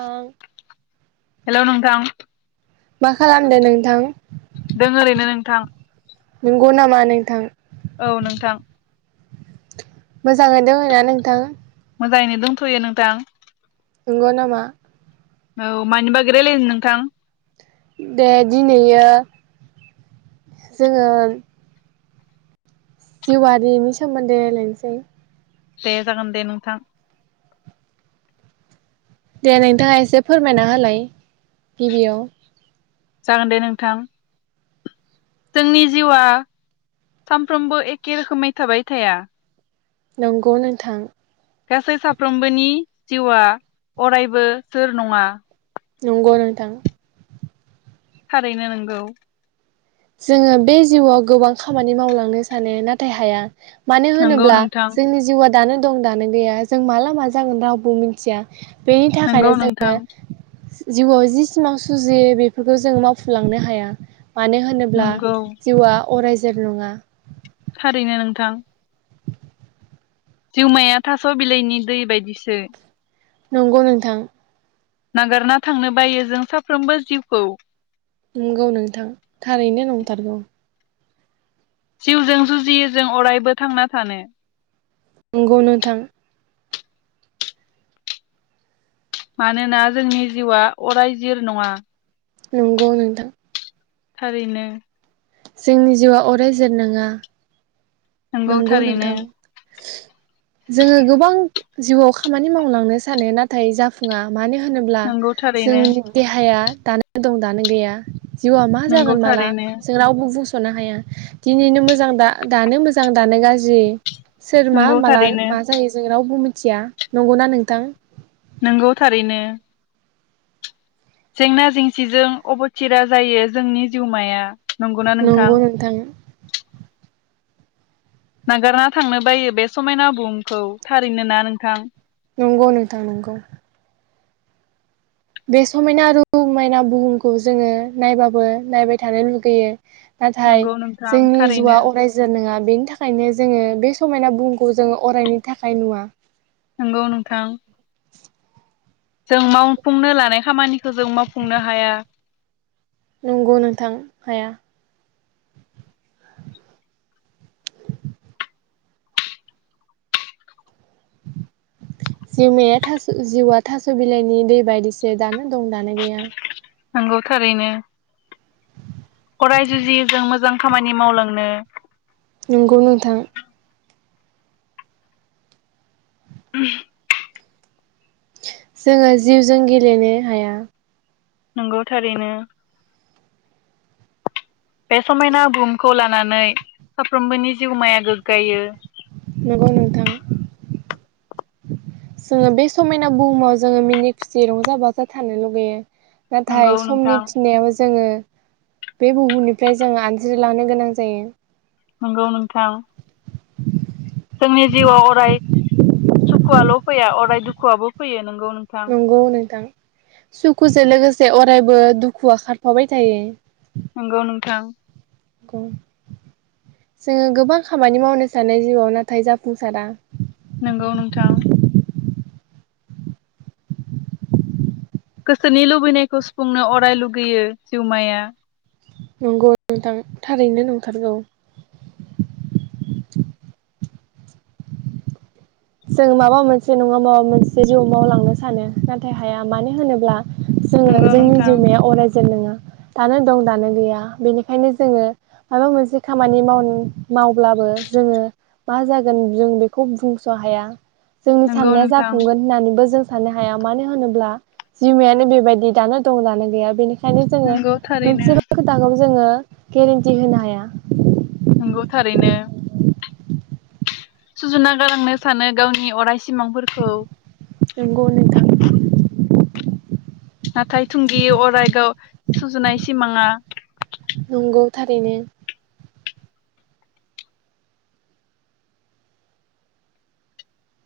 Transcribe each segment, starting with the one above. ओं। थां। मा खालामदो नोंथां? थां। नोंगौ नामा नोंथां? औ नोंथां। मोजाङै दङना नोंथां? मोजाङैनो दंथयो नोंथां। नंगौ नामा? औ मानिबागै रायलायनो नोंथां? दे दिनैयो जोङो जिउआरिनि सोमोन्दै रायलायनोसै। दे जागोन दे नोंथां। दे नोंथाङा एसे फोरमायना होलाय गिबियाव। जागोन दे नोंथां। जोंनि जिउआ सानफ्रोमबो एखे रोखोमै थाबाय थाया। नोंगौ नोंथां। गासै साफ्रोमबोनि जिउआ अरायबो सोर नङा। नोंगौ नोंथां। थारैनो नोंगौ। जोङो बे जिउआव गोबां खामानि मावलांनो सानो नाथाय हाया मानो नोंगौ होनोब्ला नोंथां जोंनि जिउआ दानो दं दानो गैया जों माला मा जागोन रावबो मिन्थिया। बेनि नोंगौ थाखायनो जोङो नोंथां जिउआव जि सिमां सुजुयो बेफोरखौ जों मावफुंलांनो हाया। मानो होन ब्ला नोंगौ जिवआ अराय जोर नङा। थारैनो नोंथां। जिवमाया थास' बिलाइनि दै बायदिसो। नोंगौ नोंथां। नागारना थांनो बायो जों साफ्रोमबो जिउखौ। नंगौ नोंथां थारैनो नंथारगौ। जिउजों जुजियो जों अरायबो थांना थानो नंगौ नोंथां मानोना जोंनि जिउआ अराय जिर नङा। नंगौ नोंथां थारैनो जोंनि जिउआ अराय जोर नङा नंगौ नोंथां जोङो गोबां जिउआव खामानि मावलांनो सानो नाथाय जाफुङा मानो होनोब्ला नंगौ थारैनो जोंनि देहाया दानो दं दानो गैया जिउआ मा नंगौ जागोन माला थारैनो जों रावबो बुज सनो हाया दिनैनो मोजां दा-दानो मोजां दानो गाज्रि सोर मा नंगौ माला थारैनो मा जायो जों रावबो मोन थिया नंगौना नोंथां? नोंगौ थारैनो जेंना जेंसिजों अबथिरा जायो जोंनि जिउमाया। नंगौना नोंथां नंगौ नोथां नागारना थांनो बायो बे समायना बहुमखौ थारैनो ना नोंथां नंगौ नोंथां नंगौ। बे समायना रमायना बुहुमखौ जोङो नायबाबो नायबाय थानो लुगैयो। नाथाय नंगौ नोंथां जोंनि थारैनो जिउआ अरायजार नङा बेनि थाखाय आयनो जोङो बे समायना बखौ जोङो अरायनि थाखाय नुवा। नंगौ नोंथां जों मावफुंनो लानाय खामानिखौ जों मावफुंनो हाया। नंगौ नोंथां हाया जिमाया थास जिउआ थास बिलाइनि दै बायदिस दानो दं दानो गैया। नंगौ थारैनो अराय जुजियो जों मोजां खामानि मावलांनो नंगौ नोंथां [unintelligible] जोङो जिउजों गेलेनो हाया नंगौ थारैनो बे समायना बुहुमखौ लानानै साफ्रोमबोनि जिउमाया गोग्गायो। नंगौ नोंथां जोङो बे समायना बुहुमाव जोङो मिनि खुसि रंजा बाजा थानो लुगैयो नंगौ नाथाय नोंथां समनि थिननायावो जोङो बे बुहुनिफ्राय जों आनज्रिलानो गोनां जायो। नंगौ नोंथां जोंनि जिउआव अराय सुखुआल फैया अराय दुखुआबो फैयो नों नंगौ नोंथां सुखुजों लोगोसे अरायबो दुखुआ खारफाबाय थायो। नंगौ नोंथां, बुं जोङो गोबां खामानि मावनो सान जिउआव नाथाय जाफुंसारा, नंगौ नोंथां, गोसोनि लुबैनायखौ सुफुंनो अराय लुगैयो जिउमाया, नंगौ थारैनो नंथारगौ, जों माबा मोनसे नङा माबा मोनसे जिउ मावलांनो सानो नाथाय हाया मानो होनोब्ला जोङो नंगौ जोंनि नोंथां जिउमाया अराय नङा दानो दं दानो गैया बेनिखायनो जोङो माबा मोनसे खामानि माव मावब्लाबो जोङो मा जागोन जों बेखौ बुं बुंस'हाया जोंनि नंगौ साननाया नोंथां जाफुंगोन होननानैबो जों थानो हाया मानो होनोब्ला जिमायानो बेबायदि दानो दं लानो गैया बेनि ओंखायनो जोङो नंगौ थारैनो मोनसेबो खोथाखौ जोङो केरेन्टि होनो हाया नंगौ थारैनो, सुजुना गालांनो सानो गावनि अरायस सिमांफोरखौ, नंगौ नोंथां नाथाय थुंगि अरायगाव सुजुनाय सिमाङा, नंगौ थारैनो,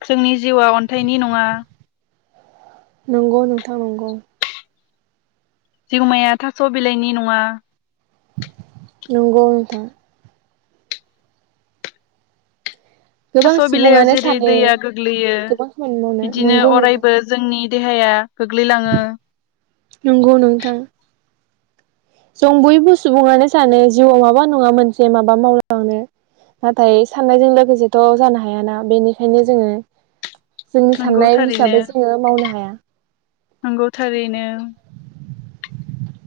जोंनि जिउआ अन्थाइनि नङा नंगौ नोंथां नंगौ जिउमाया थास बिलाइनि नङा, नंगौ नोंथां थास गोबां बिलाइयाव सुबुङानो जेरै सानो दैया गोग्लैयो गोबां खामानि मावनो बिदिनो नंगौ नोंथां अरायबो जोंनि, देहाया गोग्लैलाङो। नंगौ नोंथां। जों बयबो सुबुङानो सानो जिउआव माबा नङा मोनसे माबा मावलांनो नाथाय साननायजों लोगोसेथ' जानो हायाना बेनिखायनो जोङो जोंनि नंगौ साननाय थारैनो हिसाबै जोङो मावनो हाया, नंगौ थारैनो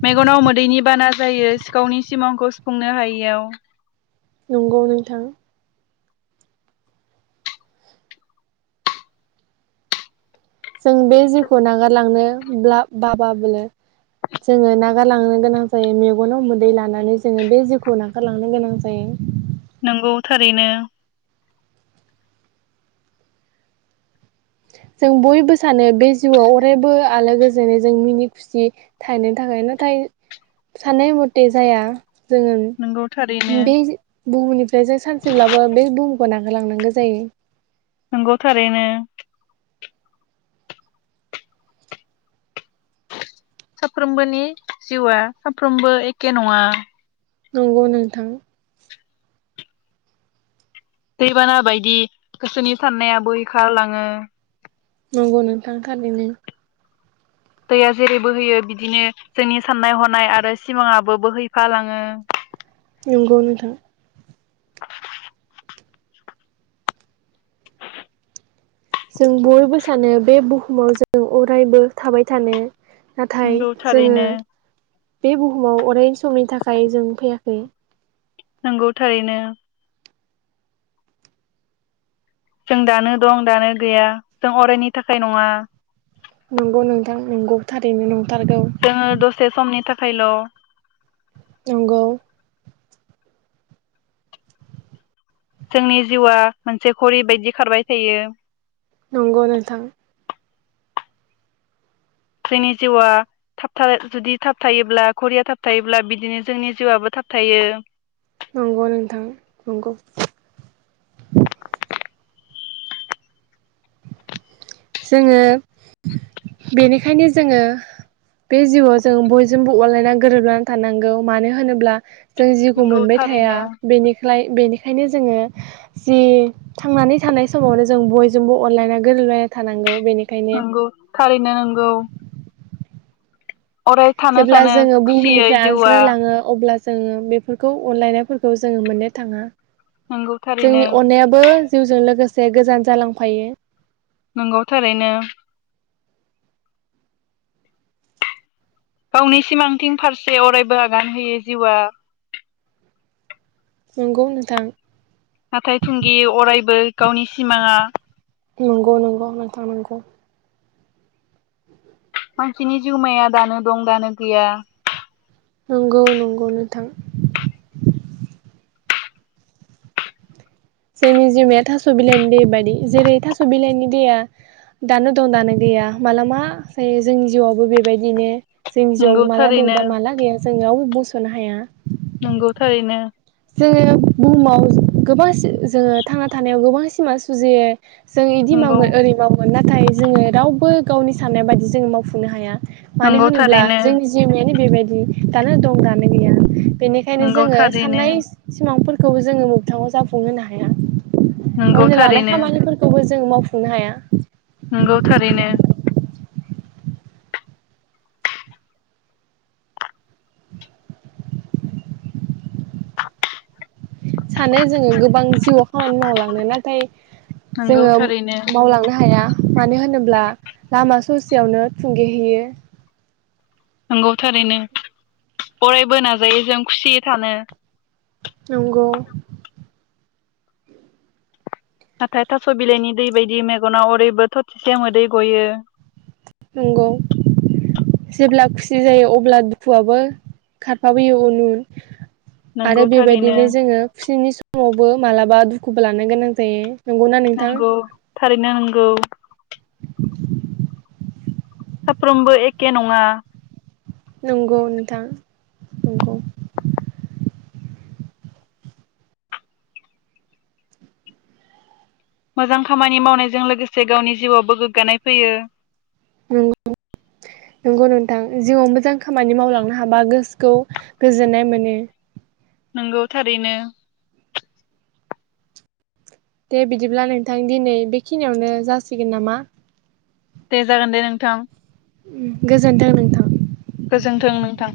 मेगनाव मोदैनि बाना जायो सिखावनि सिमांखौ सुफुंनो हायिआव, नंगौ नोंथां। जों बे जिउखौ नागारलांनो, ब्ला बाबाबो जोङो नागारलांनो गोनां जायो मेगनाव मोदै लानानै जोङो बे जिउखौ नागारलांनो गोनां जायो। नंगौ थारैनो, जों बयबो सानो बे जिउआव अरायबो आलो गोजोनै जों मिनि खुसि थानो थाखाय नाथाय साननाय मथे जाया। जोङो नंगौ थारैनो बे जि बुहुमनिफ्राय जों सानसेब्लाबो बे बुहुमखौ ना होलांनांगौ जायो। नंगौ थारैनो, साफ्रोमबोनि जिउआ साफ्रोमबो एखे नङा। नंगौ नोंथां, दैबाना बायदि गोसोनि साननाया बोैखारलाङो, नंगौ नोंथां थारैनो, दैया जेरै बोहैयो बिदिनो जोंनि साननाय हनाय आरो सिमाङाबो बोहैफालाङो। नंगौ नोंथां। जों बयबो सानो बे बुहुमाव जों अरायबो थाबाय थानो। नाथाय नंगौ जोङो थारैनो बे बुहुमाव अराय समनि थाखाय जों फैयाखै। नंगौ थारैनो। जों दानो दं दानो गैया जों अरायनि थाखाय नङा। नंगौ नोंथां नंगौ थारैनो नं जोङो दसे समनि थाख खायल नंगौ। जोंनि जिउआ मोनसे घरि बायदि खारबाय थायो। नंगौ नोंथां। जोंनि जिउआ थाबथा जुदि थाबथायोब्ला घरिया थाबथायोब्ला बिदिनो जोंनि जिउआबो थाबथायो। नंगौ नोंथां नंगौ। जोङो बेनिखायनो जोङो बे जिउआव जों बयजोंबो अनलायनानै गोरोबनानै थानांगौ मानो होनोब्ला जों जिउखौ नंगौ मोनबाय थाया थारैनो बेनिफ्राय बेनिखाय ओंखायनो जोङो जि थांनानै थानाय समावनो जों बयजोंबो अनलायना गोरोबलायना थानांगौ। बेनिखायनो नंगौ थारैनो नंगौ। अराय थानो जेब्ला सानो जोङो खुसियै बुहुमनिफ्राय जिउआ आनज्रायलाङो अब्ला जोङो बेफोरखौ अनलायनायफोरखौ जोङो मोननो थाङा। नंगौ थारैनो जोंनि अननायाबो जिउजों लोगोसे गोजान जालांफायो। नंगौ थारैनो गावनि सिमांथिं फारसे अरायबो आगान होयो जिउआ नंगौ नोंथां नाथाय थुंगियो अरायबो गावनि सिमाङा नंगौ नंगौ नोंथां नंगौ मानसिनि जिउमाया दानो दं दानो गैया नंगौ नंगौ नोंथां जोंनि जिउमाया थास बिलाइनि दै बायदि जेरै थास बिलाइनि दैया दानो दं दानो गैया मालाबा जायो जोंनि जिउआवबो बेबायदिनो। जोंनि नंगौ जिवआवबो माला दं थारैनो दा माला गैया जोंनियाव बो सोनो हाया नंगौ थारैनो जोङो बुहुमाव गोबां जोङो थांना थानायाव गोबां सिमां सुजियो जों इदि नंगौ मावगोन ओरै मावगोन नाथाय जोङो रावबो गावनि साननाय बायदि जोङो मावफुंनो हाया। मानो नंगौ होनोब्ला थारैनो जोंनि जिउमायानो बेबायदि। दानो दं दानो गैया बेनिखायनो नंगौ जोङो थारैनो साननाय सिमां फोरखौबो जोङो मोगथाङाव जाफुंहोनो हाया। नंगौ अननो लानाय थारैनो खामानिफोरखौबो जों मावफुं खुं नो हाया नंगौ थारैनो सानो जोंङो गोबां जिउआव खामानि मावलांनो नाथाय नंगौ जोंङो थारैनो मावलांनो हाया मानो होनोब्ला लामा ससेयावनो थुंगेहैयो नंगौ थारैनो फरायबो नाजायो जों खुसियै थानो। नंगौ नाथाय थासबिलाइनि दै बायदि मेगनाव ओरैबो थरथिसे मोदै गयो। नंगौ जेब्ला खुसि जायो अब्ला दुखुआबो खारफाबोयो उन-उन आरो नंगौ थारैनो बेबायदिनो जोंङो खुसिनि स उंङावबो मालाबा दुखुबो लानो गोनां जायो। नंगौना नोंथां नंगौ थारैनो नंगौ। सफ्रोमबो एखे नंङा। नंगौ नथां नंगौ। मोजां खामानि मावनायजों लोगोसे गावनि जिउआवबो गोग्गानाय फैयो। गौ नंगौ नोंथां जिउआव मोजां खामानि मावलांनो हाबा गोसोखौ गोजोननाय मोनो। नंगौ थारैनो। दे बिदिब्ला नोंथां दिनै बेखिनियावनो जासिगोन नामा? दे जागोन दे नोंथां। उम गोजोनथों नोंथां जोंथों नोंथां।